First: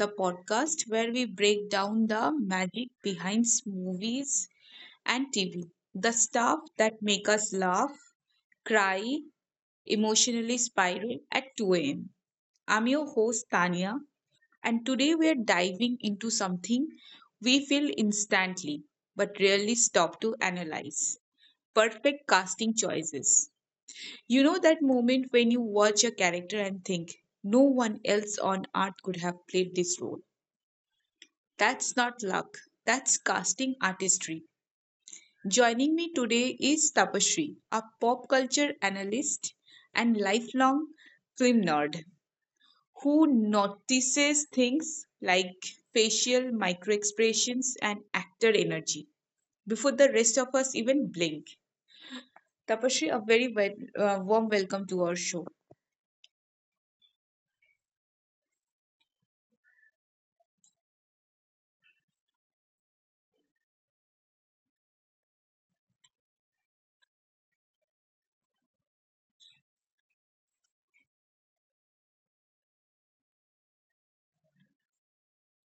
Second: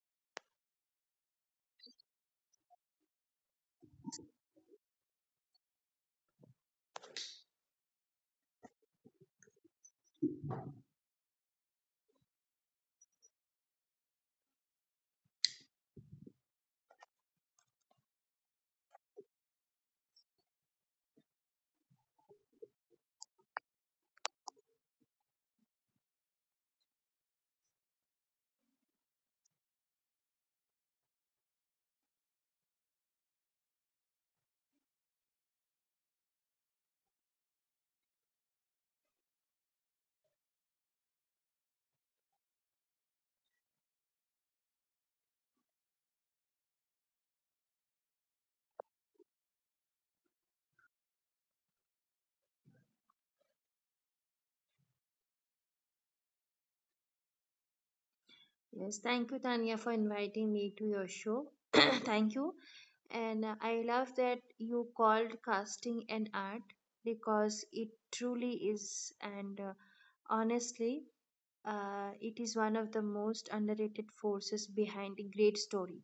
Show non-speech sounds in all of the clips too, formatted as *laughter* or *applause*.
the podcast where we break down the magic behind movies and TV, the stuff that make us laugh, cry, emotionally spiral at 2 a.m. I'm your host, Tania, and today we are diving into something we feel instantly but rarely stop to analyze perfect casting choices. You know that moment when you watch a character and think, no one else on earth could have played this role. That's not luck, that's casting artistry. Joining me today is Tapashri, a pop culture analyst and lifelong film nerd who notices things like facial microexpressions and actor energy before the rest of us even blink. Tapashri, a very warm welcome to our show. Yes, thank you, Tanya, for inviting me to your show. *clears throat* Thank you. And I love that you called casting an art because it truly is. And honestly, it is one of the most underrated forces behind a great story.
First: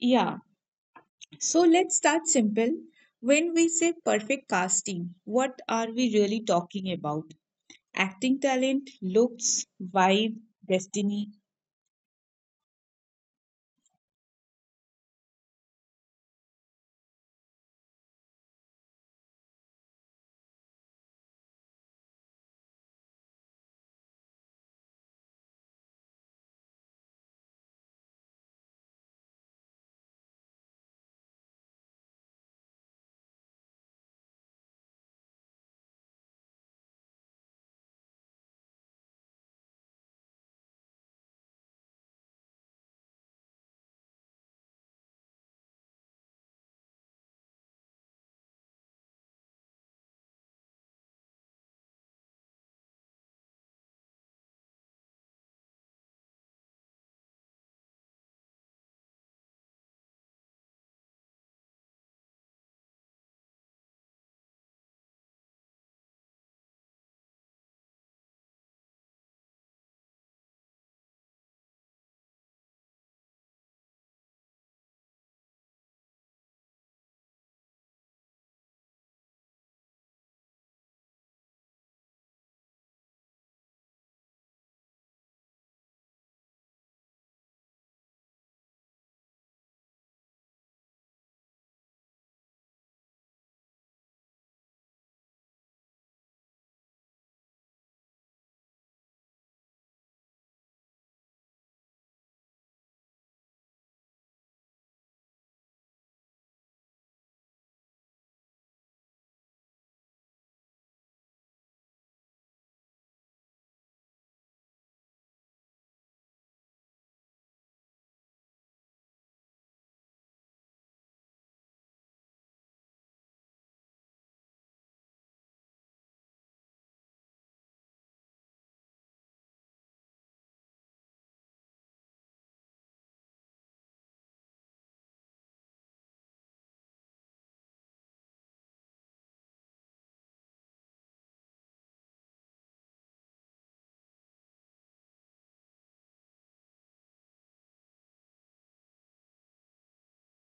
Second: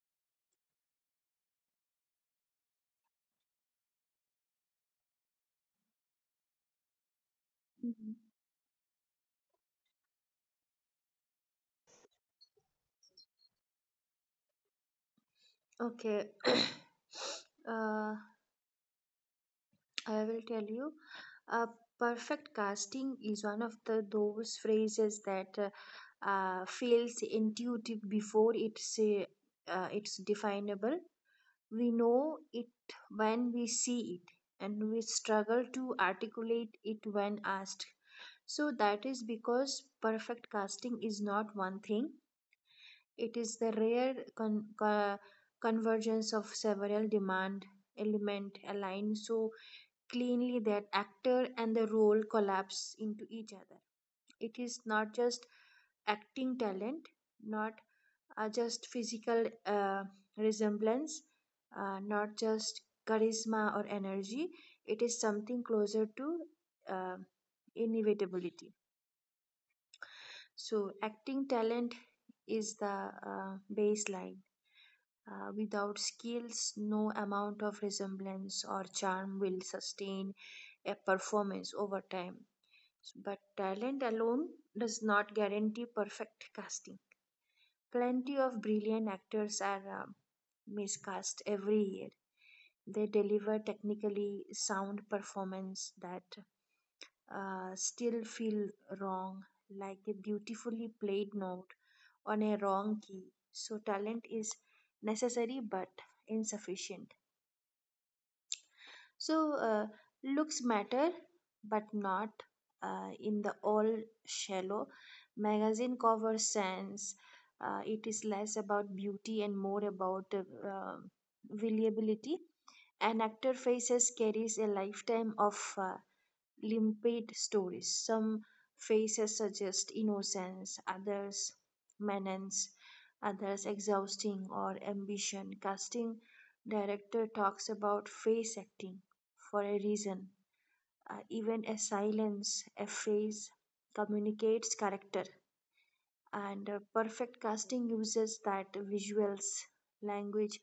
Yeah. So let's start simple. When we say perfect casting, what are we really talking about? Mhm. Acting talent, looks, vibe, destiny. Okay, *coughs* *clears throat* uh, I will tell you. Uh, Perfect casting is one of the those phrases that feels intuitive before it's definable. We know it when we see it, and we struggle to articulate it when asked. So that is because perfect casting is not one thing. It is the rare convergence of several demand element aligned so cleanly that actor and the role collapse into each other. It is not just acting talent, not are just physical resemblance, not just charisma or energy. It is something closer to uh, inevitability. So, acting talent is the baseline. Without skills, no amount of resemblance or charm will sustain a performance over time. But talent alone does not guarantee perfect casting. Plenty of brilliant actors are miscast every year. They deliver technically sound performance that still feel wrong, like a beautifully played note on a wrong key. So talent is necessary but insufficient. So looks matter, but not in the all shallow magazine cover sense. It is less about beauty and more about reliability, an actor faces carries a lifetime of limpid stories. Some faces suggest innocence, others menace, others exhausting or ambition. Casting director talks about face acting for a reason. Even a silence, a face communicates character, and perfect casting uses that visuals language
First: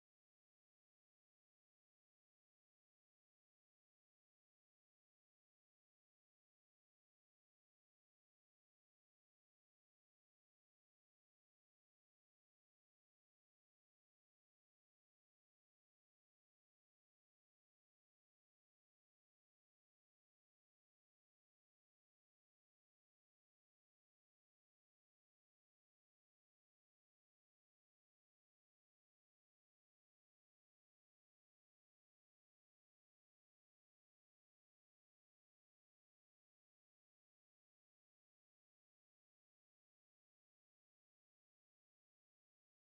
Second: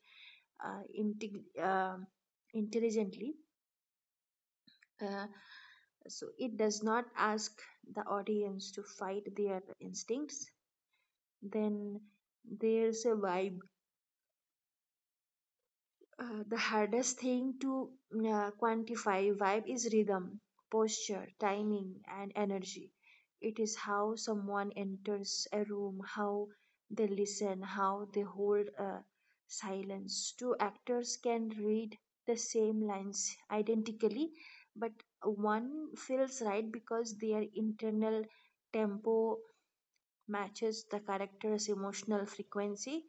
uh, integ- um intelligently. Uh, so it does not ask the audience to fight their instincts. Then there's a vibe. The hardest thing to quantify, vibe is rhythm, posture, timing, and energy. It is how someone enters a room, how they listen, how they hold a silence. Two actors can read the same lines identically, but one feels right because their internal tempo matches the character's emotional frequency.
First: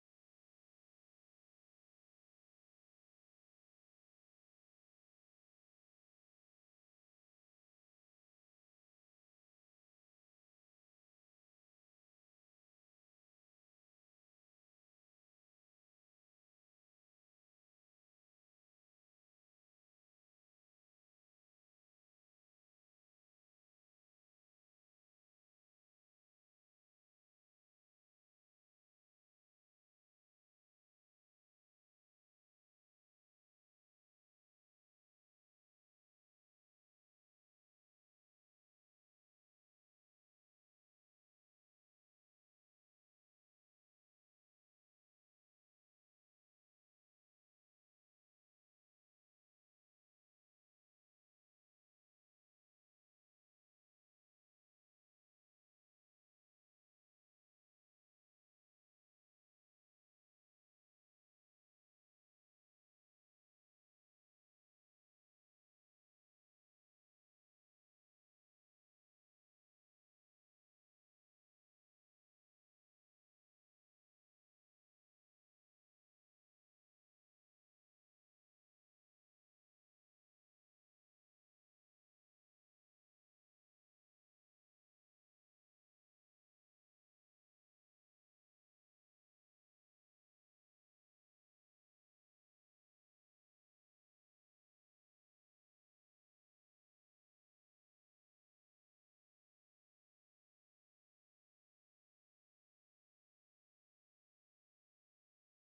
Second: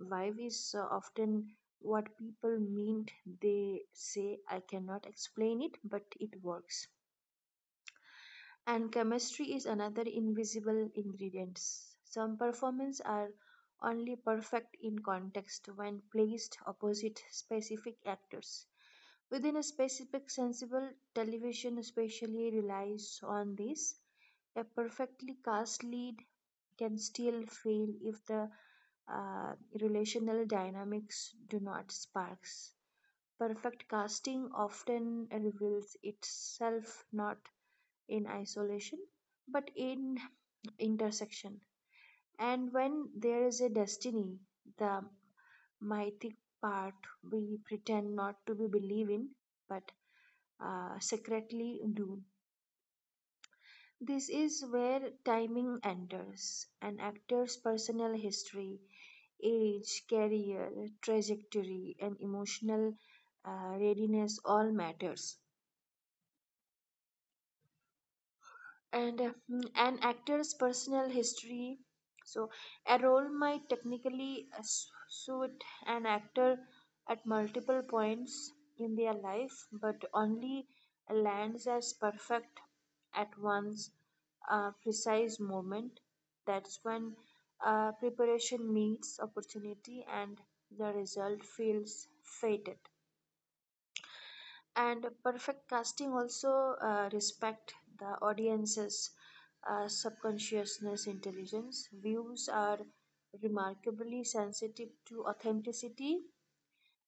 Vibe is often what people mean. They say, I cannot explain it, but it works. And chemistry is another invisible ingredient. Some performances are only perfect in context when placed opposite specific actors. Within a specific sensible television especially relies on this, a perfectly cast lead can still fail if the uh, relational dynamics do not spark. Perfect casting often reveals itself not in isolation but in intersection. And when there is a destiny, the mythic part we pretend not to be believe in but secretly do. This is where timing enters an actor's personal history, age, career, trajectory, and emotional readiness all matters. An actor's personal history. So, a role might technically suit an actor at multiple points in their life, but only lands as perfect at one's precise moment. That's when preparation meets opportunity and the result feels fated. And perfect casting also respect the audience's subconsciousness intelligence. Views are remarkably sensitive to authenticity.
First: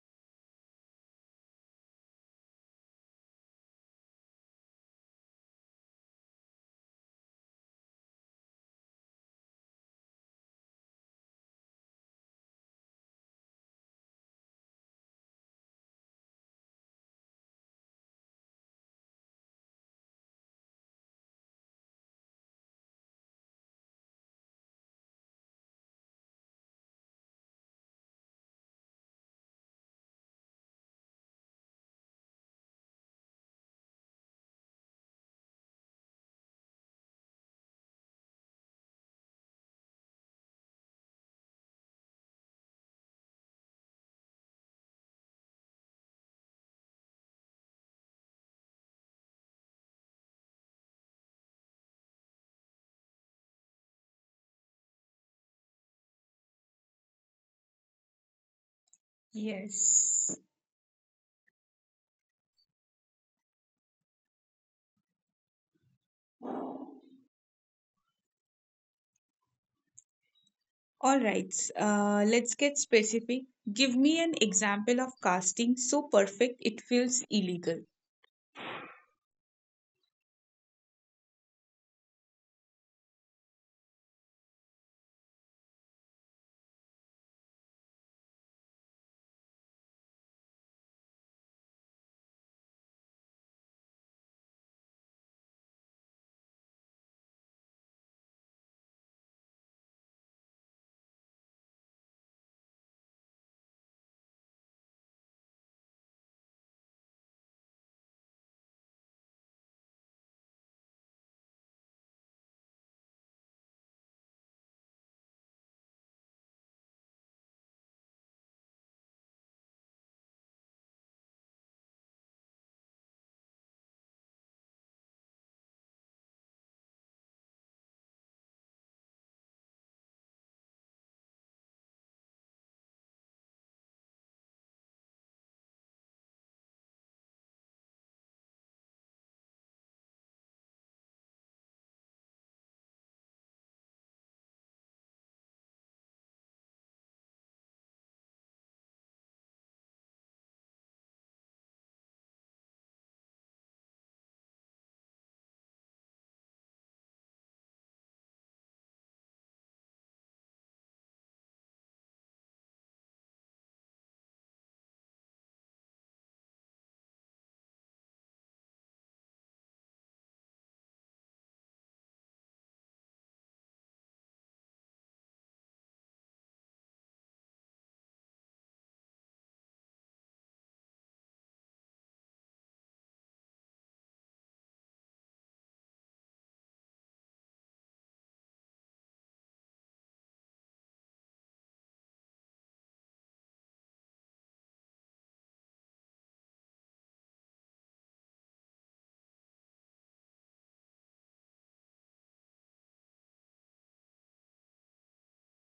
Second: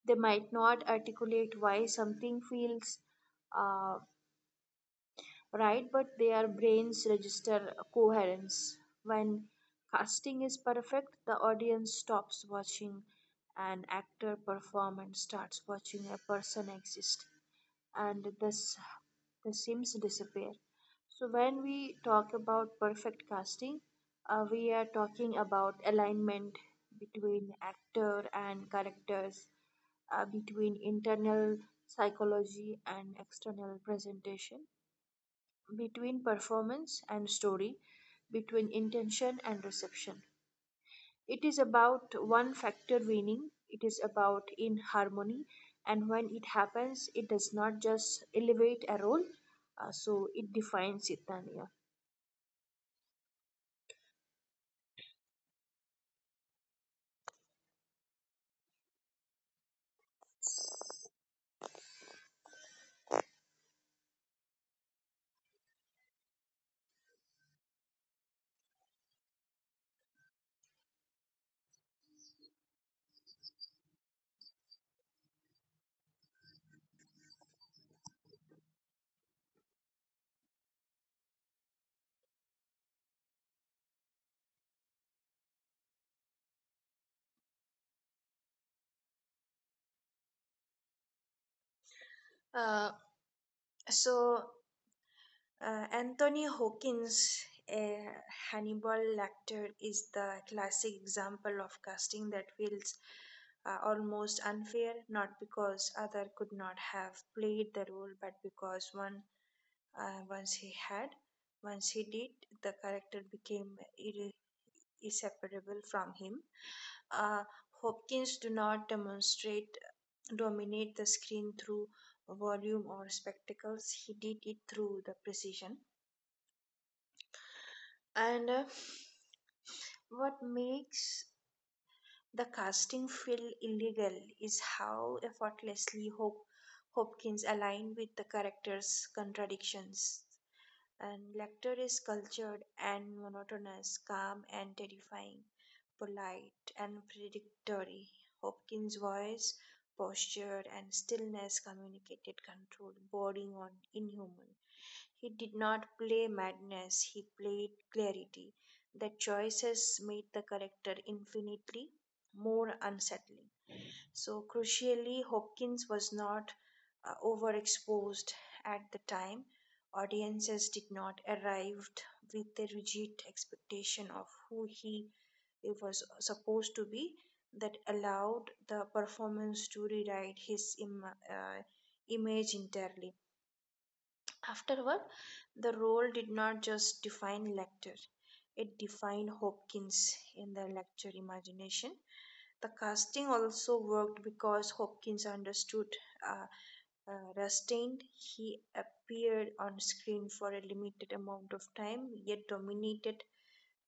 They might not articulate why something feels uh, right, but their brains register coherence. When casting is perfect, the audience stops watching an actor perform and starts watching a person exist, and the sims disappear. So, when we talk about perfect casting, we are talking about alignment between actor and characters, between internal psychology and external presentation, between performance and story, between intention and reception. It is about one factor winning, it is about in harmony, and when it happens, it does not just elevate a role, so it defines it, Tanya. Yes. All right, let's get specific. Give me an example of casting so perfect it feels illegal. Uh, so, Anthony Hawkins, a Hannibal actor, is the classic example of casting that feels almost unfair, not because other could not have played the role, but because one. Uh, once he had, once he did, the character became irre- inseparable from him. Uh, Hopkins do not demonstrate dominate the screen through volume or spectacles. He did it through the precision. And What makes the casting feel illegal is how effortlessly Hopkins aligned with the character's contradictions. And Lecter is cultured and monotonous, calm and terrifying, polite and predictory. Hopkins' voice, posture, and stillness communicated control, bordering on inhuman. He did not play madness, he played clarity. The choices made the character infinitely more unsettling. So, crucially, Hopkins was not overexposed at the time. Audiences did not arrive with a rigid expectation of who he was supposed to be. That allowed the performance to rewrite his uh, image entirely. Afterward, the role did not just define Lecter, it defined Hopkins in the Lecter imagination. The casting also worked because Hopkins understood uh, restraint. He appeared on screen for a limited amount of time, yet dominated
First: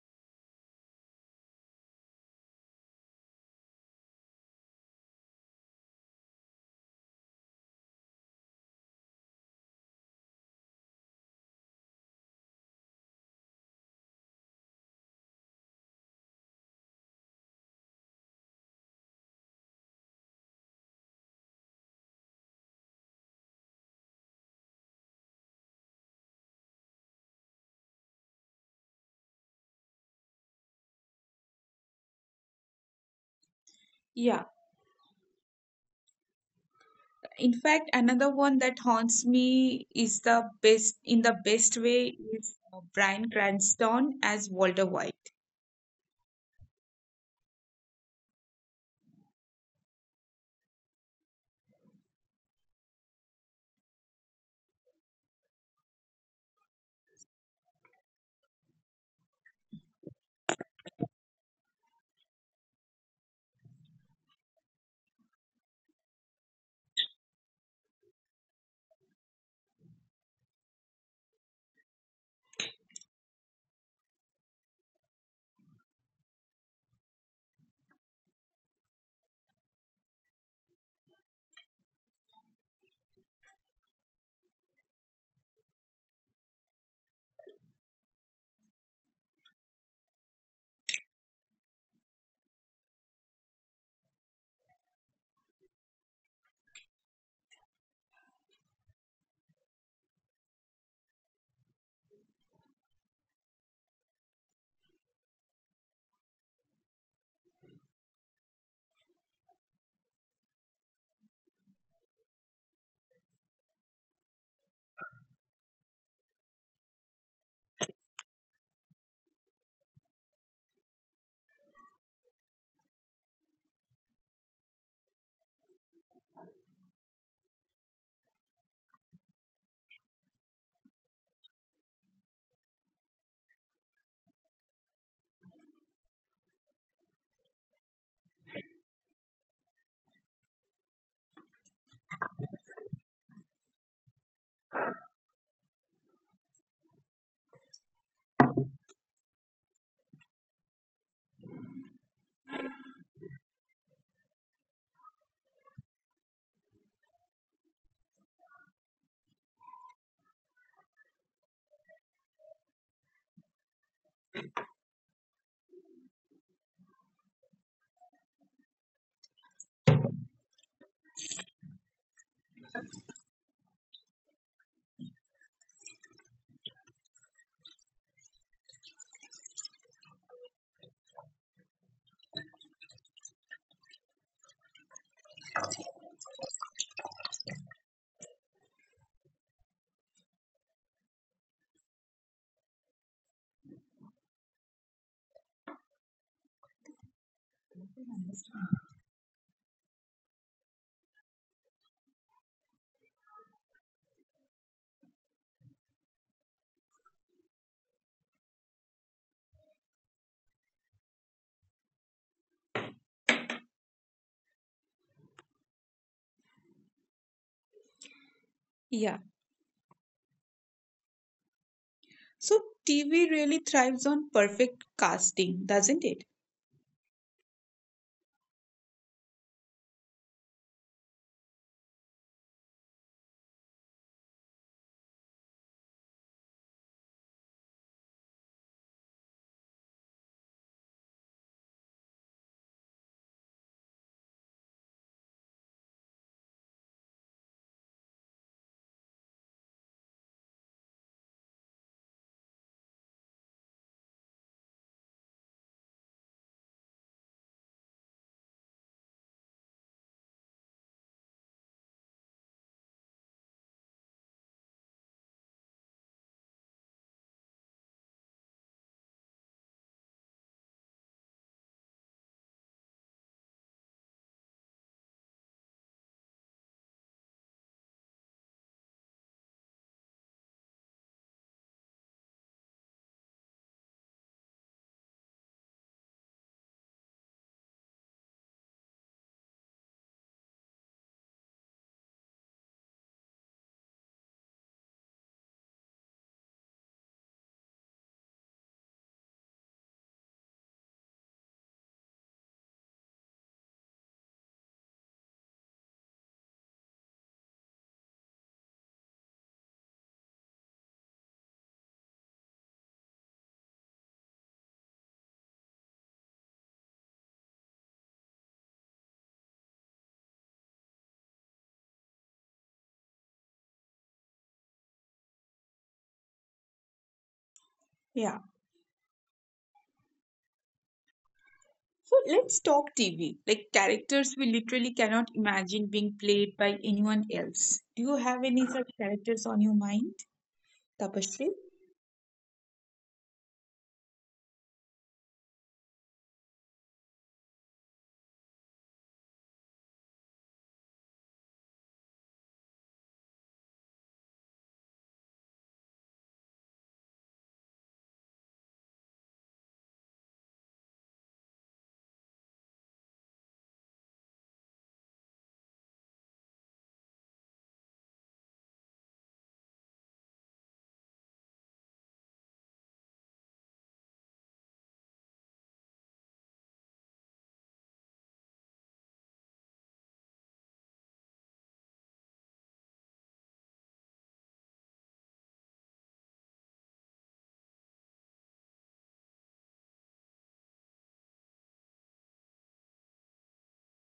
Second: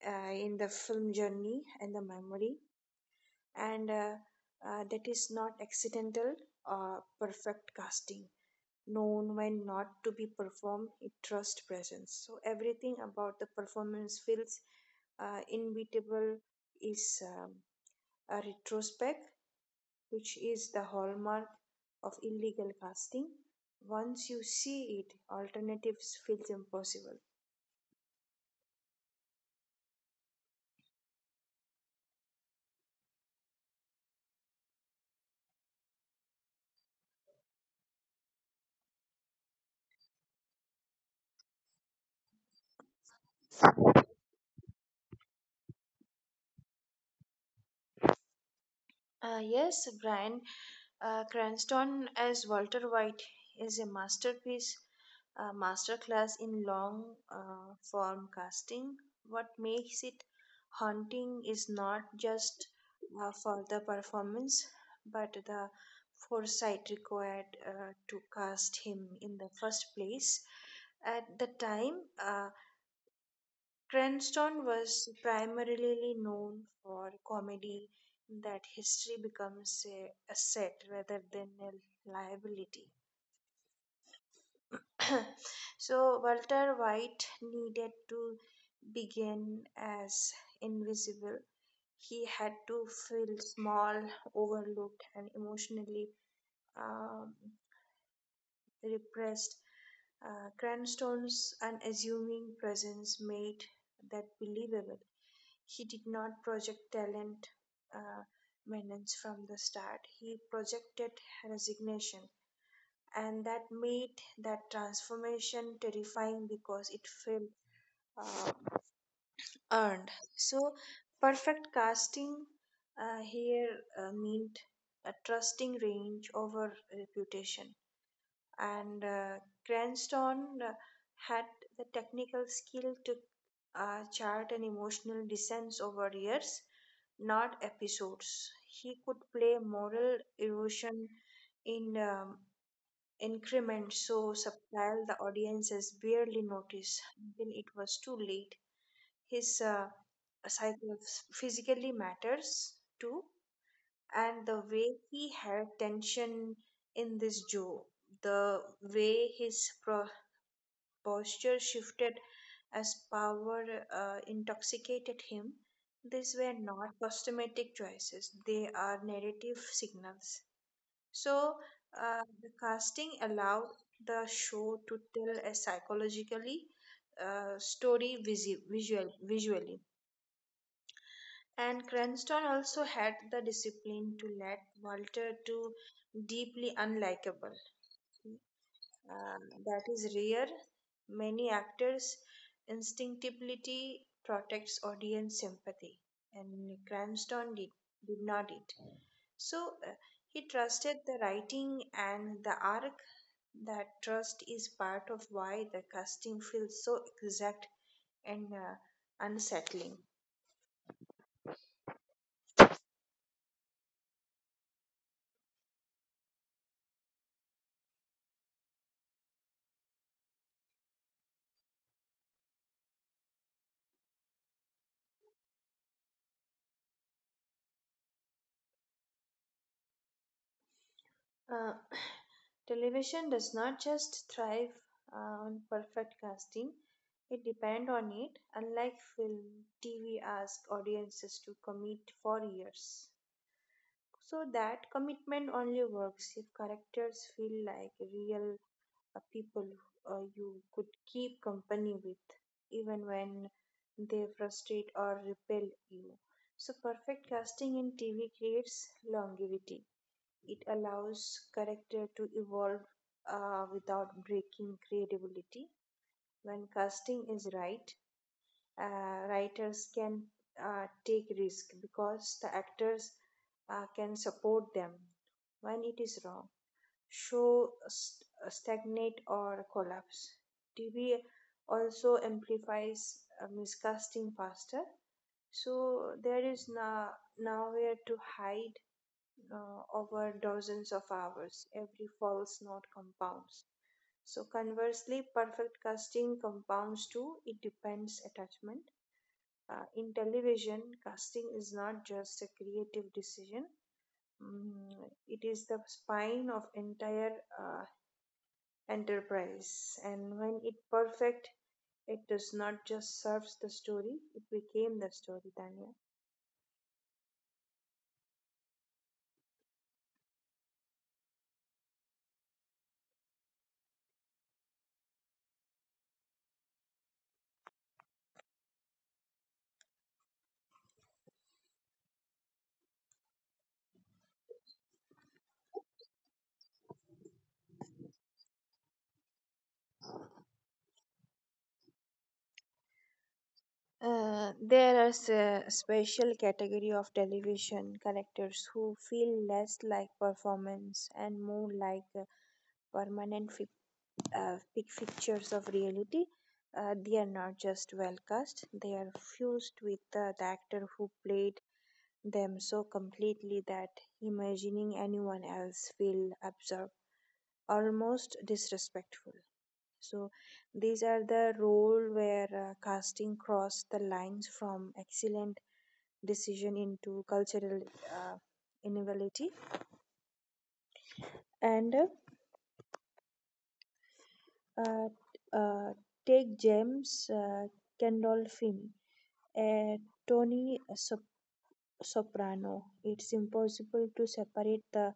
in the film journey and the memory. And that is not accidental. Perfect casting known when not to be performed, it trust presence so everything about the performance feels inevitable is a retrospect, which is the hallmark of illegal casting. Once you see it, alternatives feels impossible. Yeah. In fact, another one that haunts me is the best in the best way is Bryan Cranston as Walter White. Yes, Brian Cranston as Walter White is a masterpiece, a masterclass in long form casting. What makes it haunting is not just for the performance, but the foresight required to cast him in the first place. At the time, Cranston was primarily known for comedy. That history becomes a asset rather than a liability. *clears throat* So Walter White needed to begin as invisible. He had to feel small, overlooked, and emotionally um, repressed. Cranston's unassuming presence made that believable. He did not project talent uh, maintenance from the start. He projected resignation, and that made that transformation terrifying because it felt uh, earned. So, perfect casting here meant a trusting range over reputation, and Cranston had the technical skill to chart an emotional descent over years, not episodes. He could play moral erosion in increments so subtle the audiences barely noticed until it was too late. His psycho physically matters too, and the way he had tension in this jaw, the way his posture shifted as power intoxicated him, these were not cosmetic choices, they are narrative signals. So, the casting allowed the show to tell a psychologically story visually. And Cranston also had the discipline to let Walter too deeply unlikable. Uh, that is rare. Many actors instinctively protects audience sympathy, and Cranston did not it. So he trusted the writing and the arc. That trust is part of why the casting feels so exact and unsettling. Yeah. So TV really thrives on perfect casting, doesn't it? Uh, *sighs* television does not just thrive on perfect casting, it depends on it. Unlike film, TV asks audiences to commit for years. So that commitment only works if characters feel like real people you could keep company with, even when they frustrate or repel you. So perfect casting in TV creates longevity. It allows character to evolve without breaking creativity. When casting is right, writers can take risk because the actors can support them. When it is wrong, stagnate or collapse. TV also amplifies miscasting faster, so there is nowhere to hide over dozens of hours. Every false note compounds. So, conversely, perfect casting compounds too. It depends attachment. In television, casting is not just a creative decision. Mm, it is the spine of entire uh, enterprise, and when it perfect, it does not just serves the story; it became the story, Tanya. Yeah. So let's talk TV. Like characters we literally cannot imagine being played by anyone else. Do you have any such characters on your mind, Tapasri? There are a special category of television characters who feel less like performance and more like permanent big pictures of reality. They are not just well cast; they are fused with the actor who played them so completely that imagining anyone else feel absurd, almost disrespectful. So these are the role where casting cross the lines from excellent decision into cultural uh, innovativity and uh, uh, take James Gandolfini, a Tony Sop- Soprano. It's impossible to separate the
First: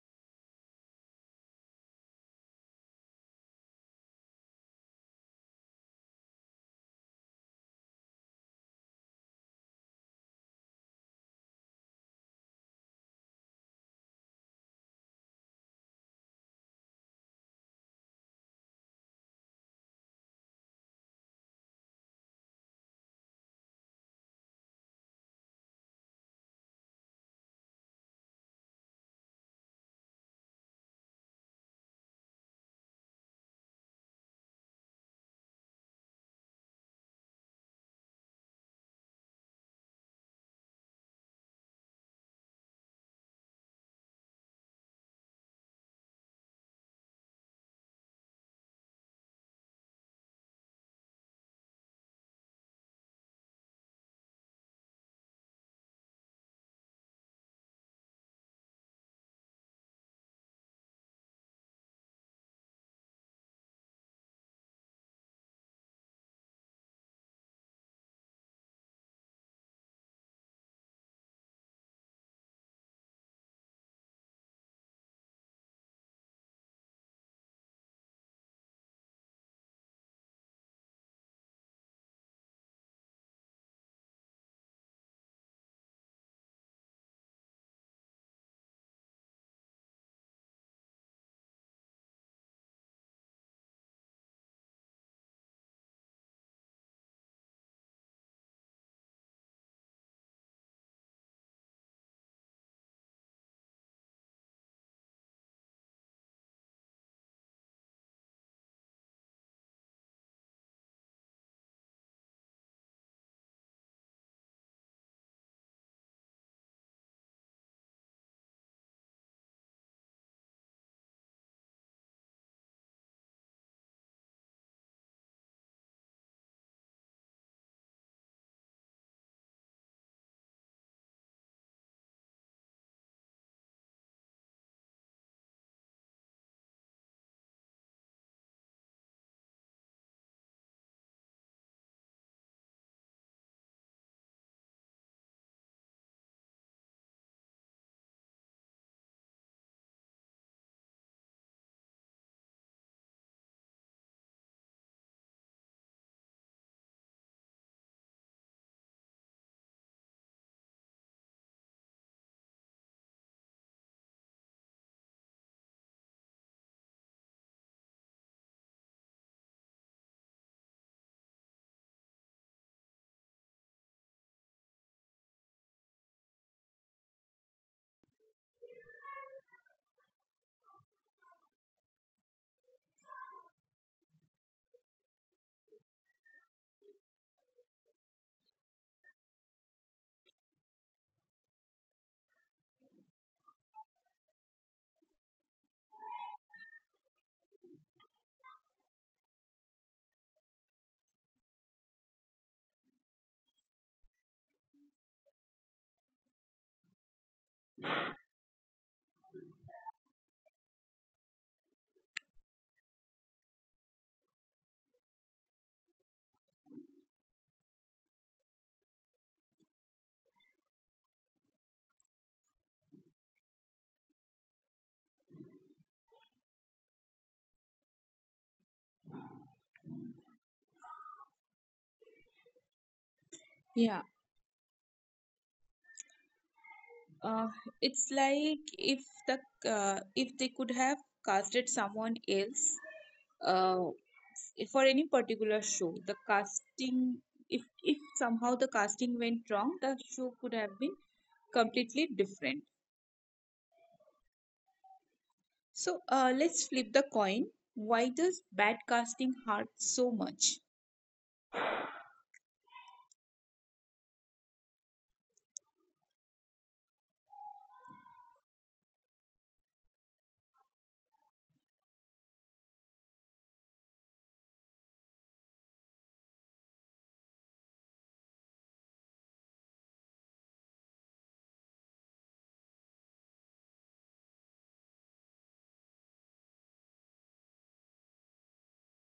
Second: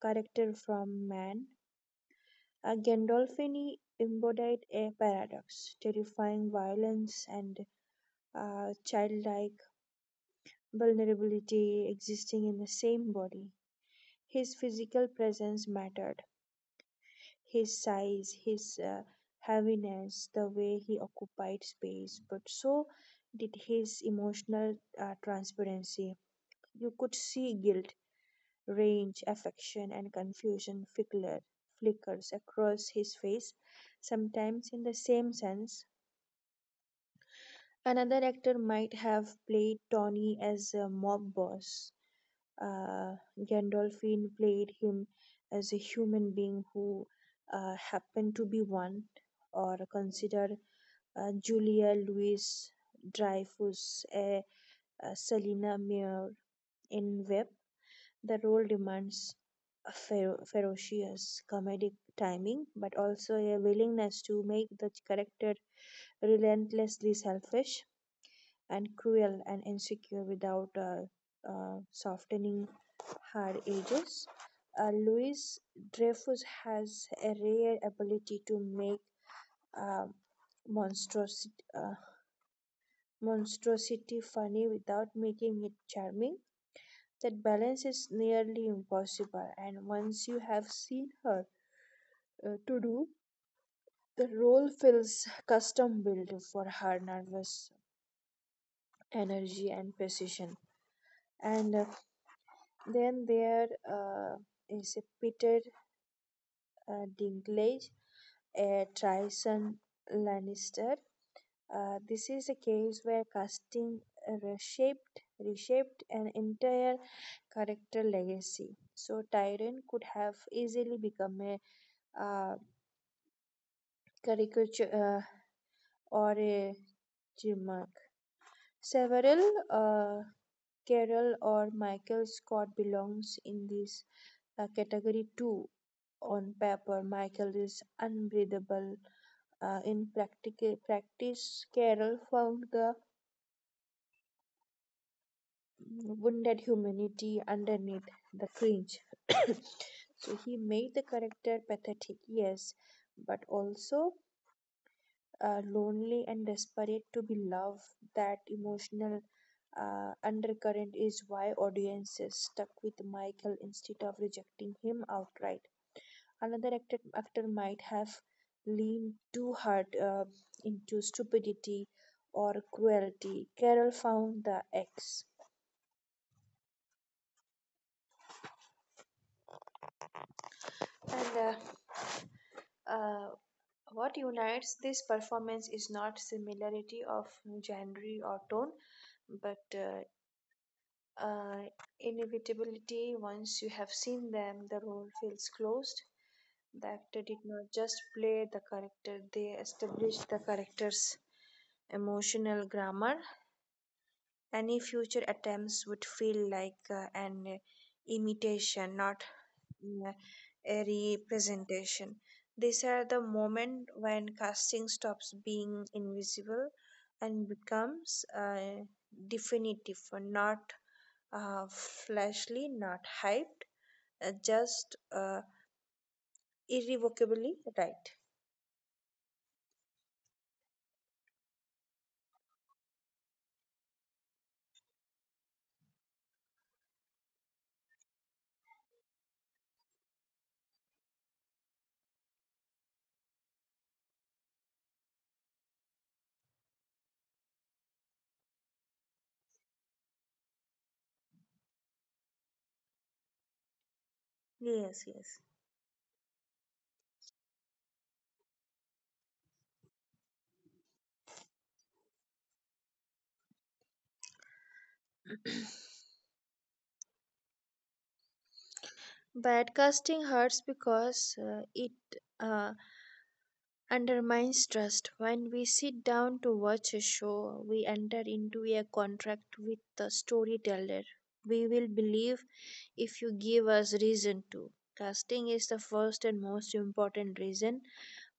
character from man. Gandolfini embodied a paradox, terrifying violence and childlike vulnerability existing in the same body. His physical presence mattered. His size, his heaviness, the way he occupied space, but so did his emotional transparency. You could see guilt, rage, affection, and confusion flickers across his face, sometimes in the same sense. Another actor might have played Tony as a mob boss. Gandolfini played him as a human being who happened to be one. Or consider Julia Louis Dreyfus, a Selena Meyer in Web. The role demands a ferocious comedic timing, but also a willingness to make the character relentlessly selfish and cruel and insecure without softening her edges. Louis Dreyfus has a rare ability to make um monstrosity, monstrosity funny without making it charming. That balance is nearly impossible, and once you have seen her uh, to do, the role feels custom built for her nervous energy and precision. And Then there is a Peter Dinklage, a Tyson Lannister. This is a case where casting reshaped an entire character legacy. So Tyrion could have easily become a uh, caricature or a gimmick. Several uh, Carol or Michael Scott belongs in this category 2. On paper michael is unbreathable, practice Carol found the wounded humanity underneath the cringe. *coughs* So he made the character pathetic, yes, but also lonely and desperate to be loved. That emotional undercurrent is why audiences stuck with michael instead of rejecting him outright. Another actor might have leaned too hard into stupidity or cruelty. Carol found the X. And uh, uh, what unites this performance is not similarity of genre or tone, but uh, inevitability. Once you have seen them, the role feels closed. The actor did not just play the character, they established the character's emotional grammar. Any future attempts would feel like an imitation, not mm, a representation. These are the moment when casting stops being invisible and becomes definitive, not fleshly, not hyped, just irrevocably right. Yeah, uh, it's like if the if they could have casted someone else uh, for any particular show, the casting, if somehow the casting went wrong, the show could have been completely different. Yes, yes. So let's flip the coin. Why does bad casting hurt so much? Broadcasting hurts because it uh, undermines trust. When we sit down to watch a show, we enter into a contract with the storyteller. We will believe if you give us reason to. Casting is the first and most important reason.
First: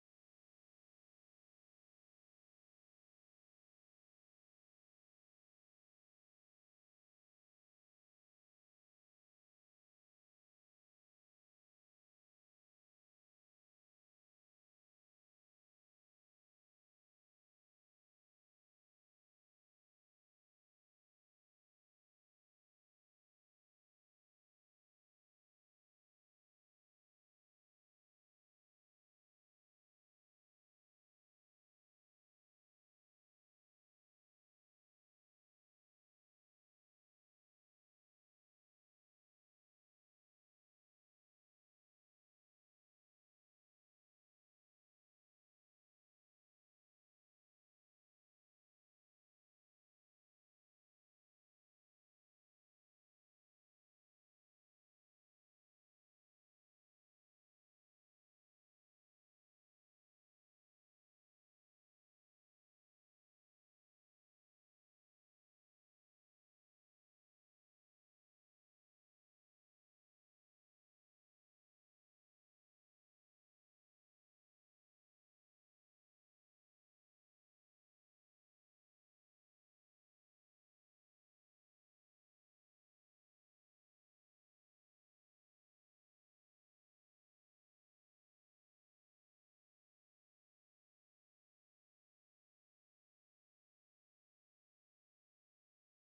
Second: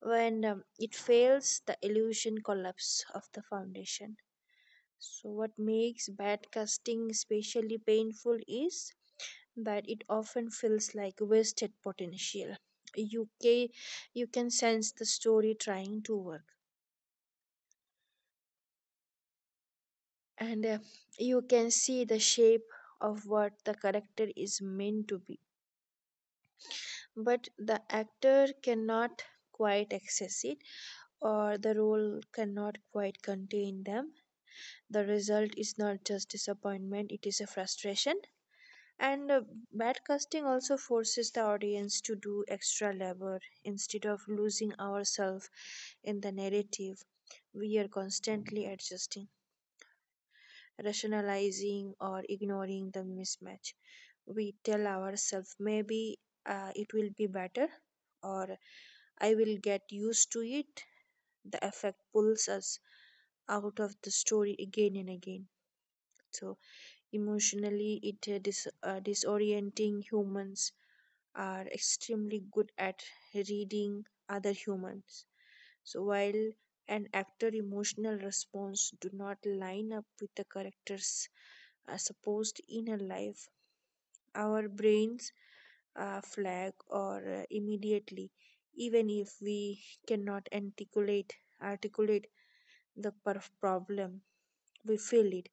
When it fails, the illusion collapse of the foundation. So, what makes bad casting especially painful is but it often feels like wasted potential. You can, you can sense the story trying to work, and you can see the shape of what the character is meant to be. But the actor cannot quite access it, or the role cannot quite contain them. The result is not just disappointment, it is a frustration. And Badcasting also forces the audience to do extra labor instead of losing ourselves in the narrative. We are constantly adjusting, rationalizing, or ignoring the mismatch. We tell ourselves maybe it will be better or I will get used to it. The effect pulls us out of the story again and again. So, emotionally, it dis- disorienting. Humans are extremely good at reading other humans. So while an actor emotional response do not line up with the character's supposed inner life, our brains flag or immediately, even if we cannot articulate the problem, we feel it,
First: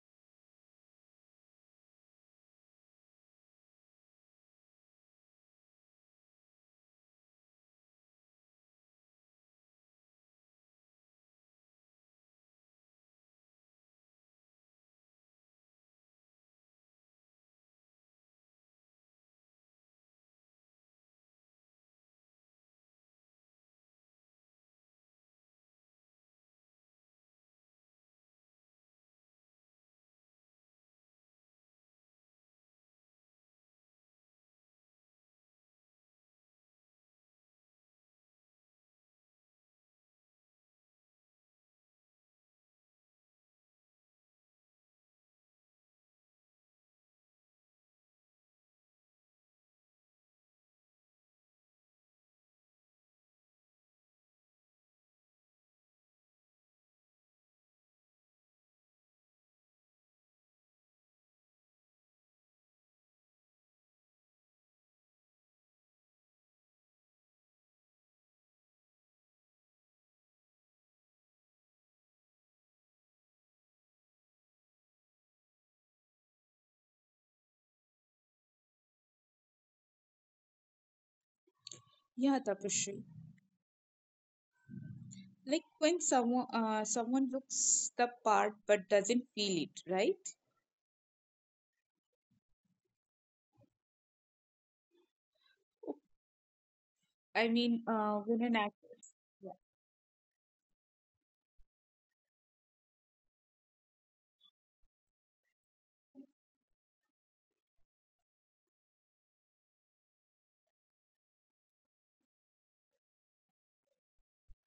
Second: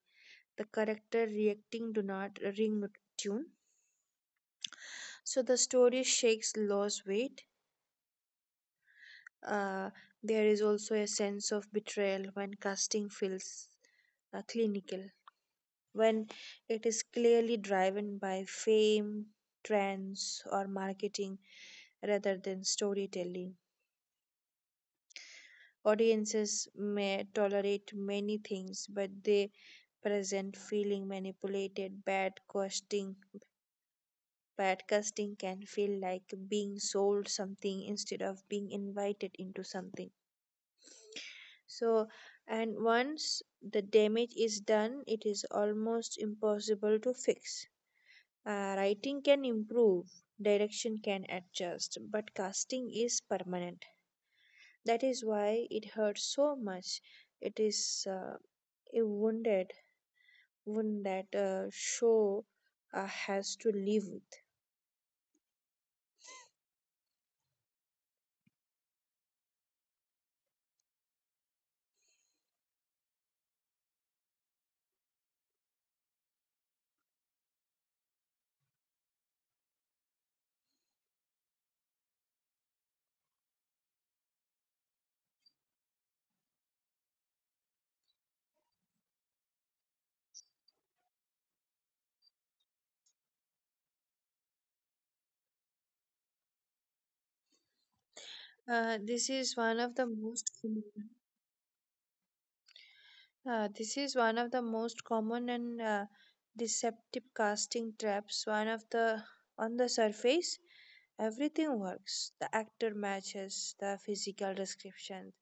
the character reacting do not ring tune. So the story shakes Law's weight. Uh, there is also a sense of betrayal when casting feels clinical, when it is clearly driven by fame, trends, or marketing rather than storytelling. Audiences may tolerate many things, but they present feeling manipulated, bad, costing, podcasting can feel like being sold something instead of being invited into something. So, and once the damage is done, it is almost impossible to fix. Writing can improve, direction can adjust, but casting is permanent. That is why it hurts so much. It is a wound that show has to live with. Yeah, Tapashri. Like when someone looks the part but doesn't feel it, right? O- I mean, Uh, when this an actor. is one of the Yeah. most common this is one of the most common and deceptive casting traps. One of the on the surface, everything works. The actor matches the physical description.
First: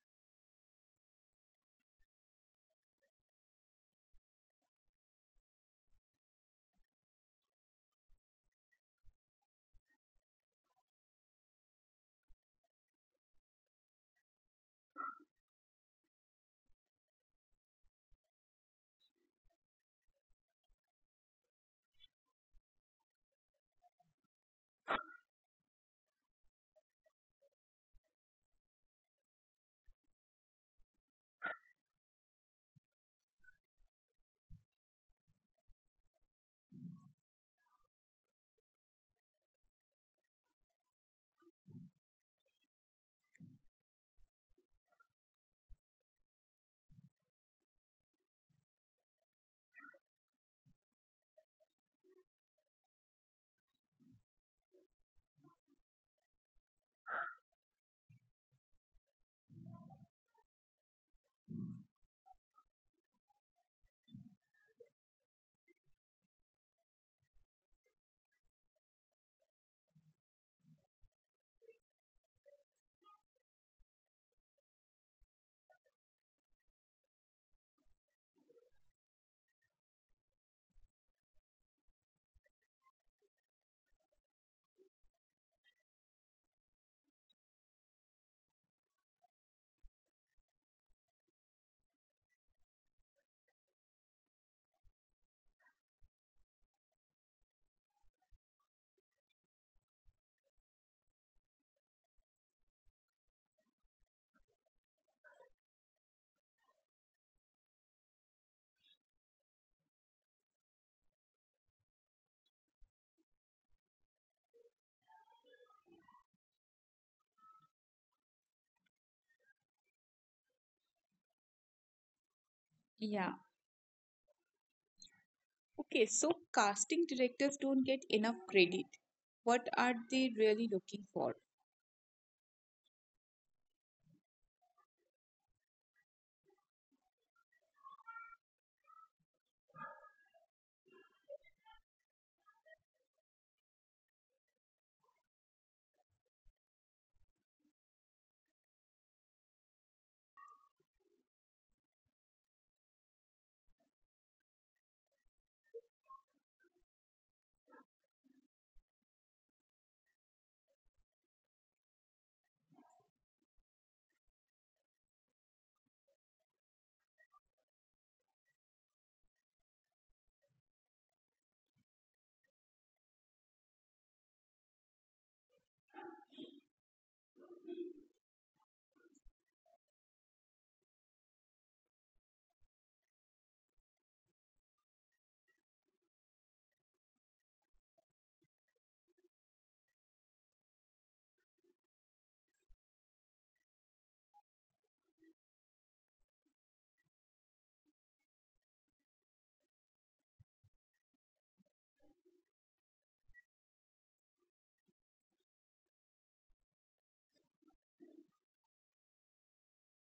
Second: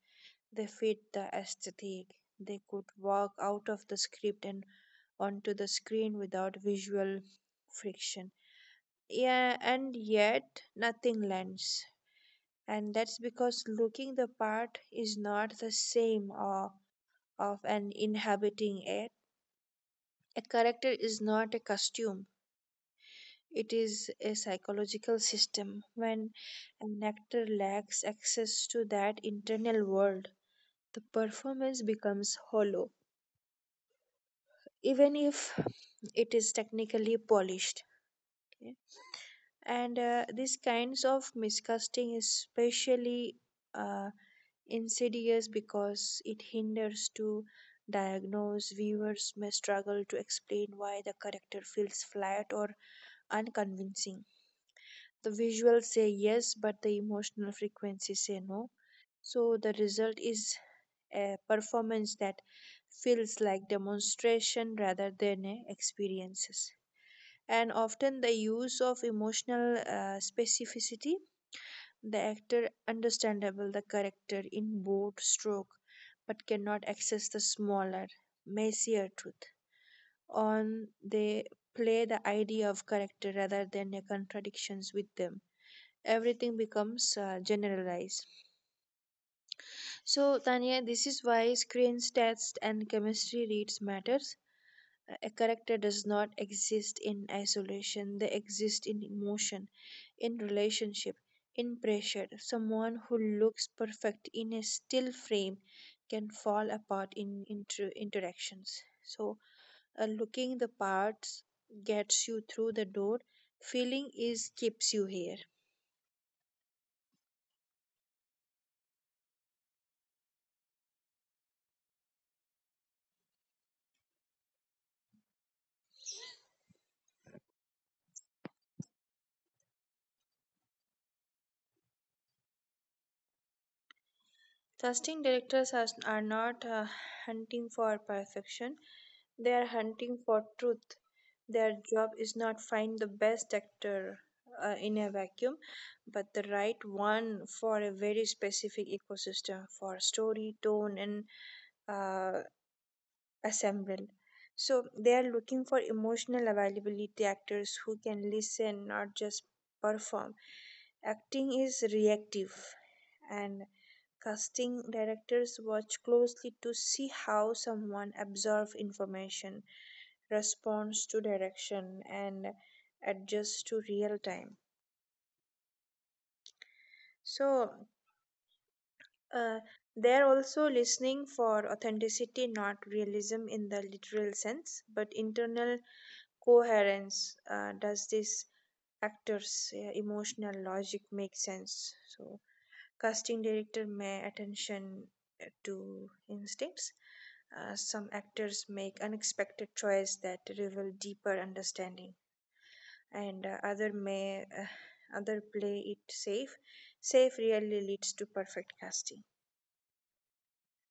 They fit the aesthetic. They could walk out of the script and onto the screen without visual friction. Yeah, and yet nothing lands. And that's because looking the part is not the same or of an inhabiting it. A character is not a costume, it is a psychological system. When an actor lacks access to that internal world, the performance becomes hollow, even if it is technically polished. Okay? And These kinds of miscasting is especially uh, insidious because it hinders to diagnose. Viewers may struggle to explain why the character feels flat or unconvincing. The visuals say yes, but the emotional frequencies say no. So the result is a performance that feels like demonstration rather than a experiences. And often the use of emotional specificity, the actor understandable the character in bold stroke, but cannot access the smaller, messier truth. On they play the idea of character rather than the contradictions with them, everything becomes generalized. So, Tanya, this is why screens, tests, and chemistry reads matters. A character does not exist in isolation, they exist in emotion, in relationship, in pressure. Someone who looks perfect in a still frame can fall apart in interactions. So, looking the parts gets you through the door, feeling is keeps you here. Yeah. Okay, so casting directors don't get enough credit. What are they really looking for? Casting directors are not hunting for perfection, they are hunting for truth. Their job is not find the best actor in a vacuum, but the right one for a very specific ecosystem, for story, tone, and uh, assemble. So they are looking for emotional availability actors who can listen, not just perform. Acting is reactive, and casting directors watch closely to see how someone absorbs information, responds to direction, and adjusts to real time. So uh, they are also listening for authenticity, not realism in the literal sense, but internal coherence. Does this actor's emotional logic make sense? So casting director may attention to instincts. Some actors make unexpected choice that reveal deeper understanding, and other play it safe. Safe really leads to perfect casting.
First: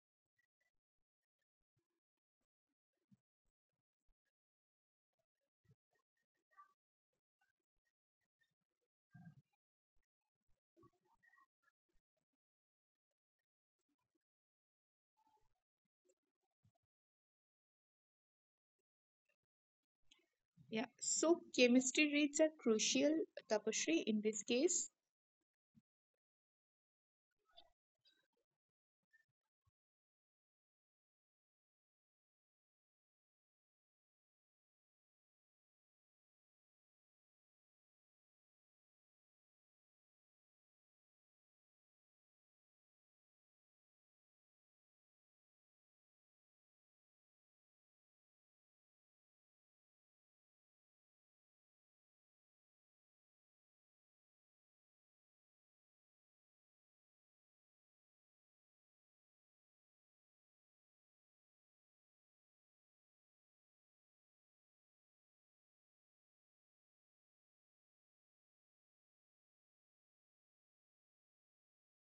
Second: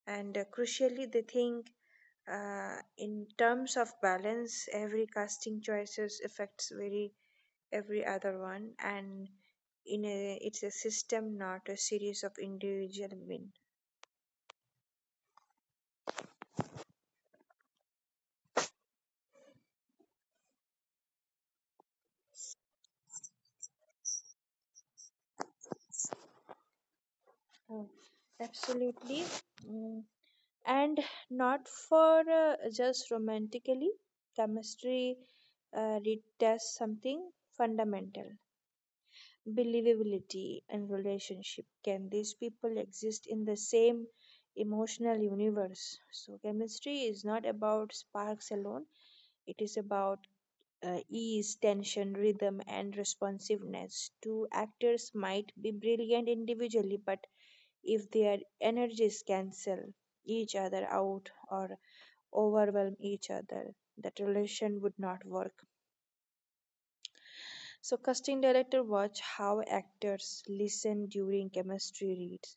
And crucially they think in terms of balance. Every casting choices affects very every other one, and in a it's a system, not a series of individual win. Yeah. So chemistry reads are crucial, Tapashri, in this case. Oh, absolutely. Mm, and not for just romantically chemistry retests something fundamental, believability and relationship. Can these people exist in the same emotional universe? So chemistry is not about sparks alone, it is about ease, tension, rhythm, and responsiveness. Two actors might be brilliant individually, but if their energies cancel each other out or overwhelm each other, that relation would not work. So, casting director watch how actors listen during chemistry reads.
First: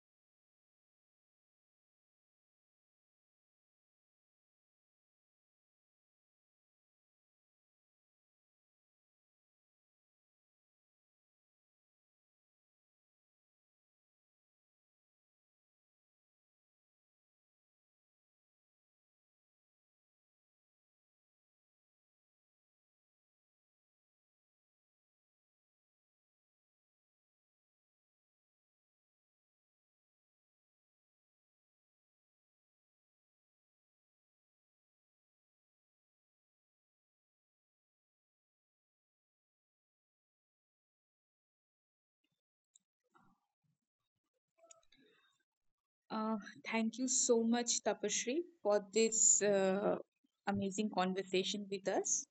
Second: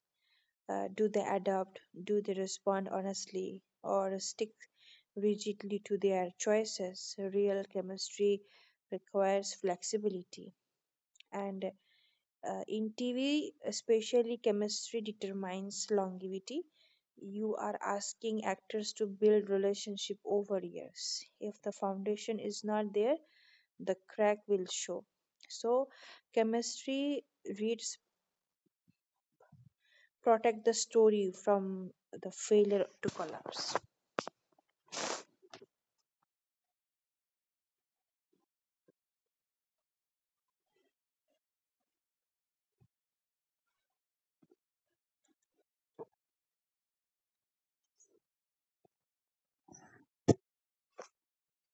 Do they adapt? Do they respond honestly or stick rigidly to their choices? Real chemistry requires flexibility, and in TV, especially chemistry determines longevity. You are asking actors to build relationship over years. If the foundation is not there, the crack will show. So, chemistry reads protect the story from the failure to collapse. Uh, Thank you so much, Tapashri, for this amazing conversation with us.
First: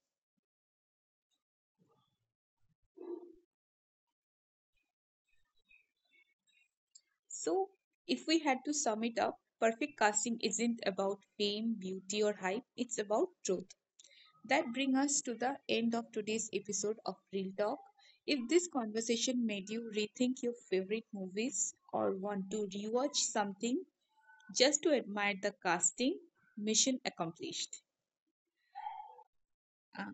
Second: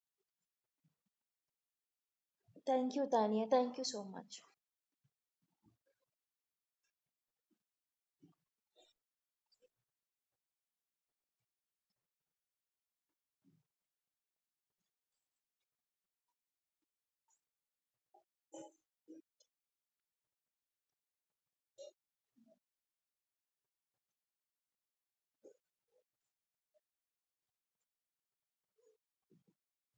Thank you, Tanya. Thank you so much. So, if we had to sum it up, perfect casting isn't about fame, beauty, or hype, it's about truth. That brings us to the end of today's episode of Real Talk. If this conversation made you rethink your favorite movies or want to rewatch something just to admire the casting, mission accomplished. Uh,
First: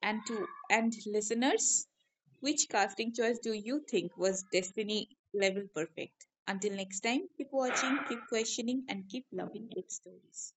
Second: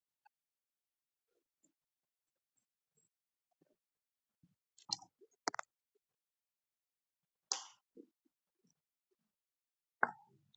and listeners, which casting choice do you think was destiny level perfect? Until next time, keep watching, keep questioning, and keep loving Cape Stories.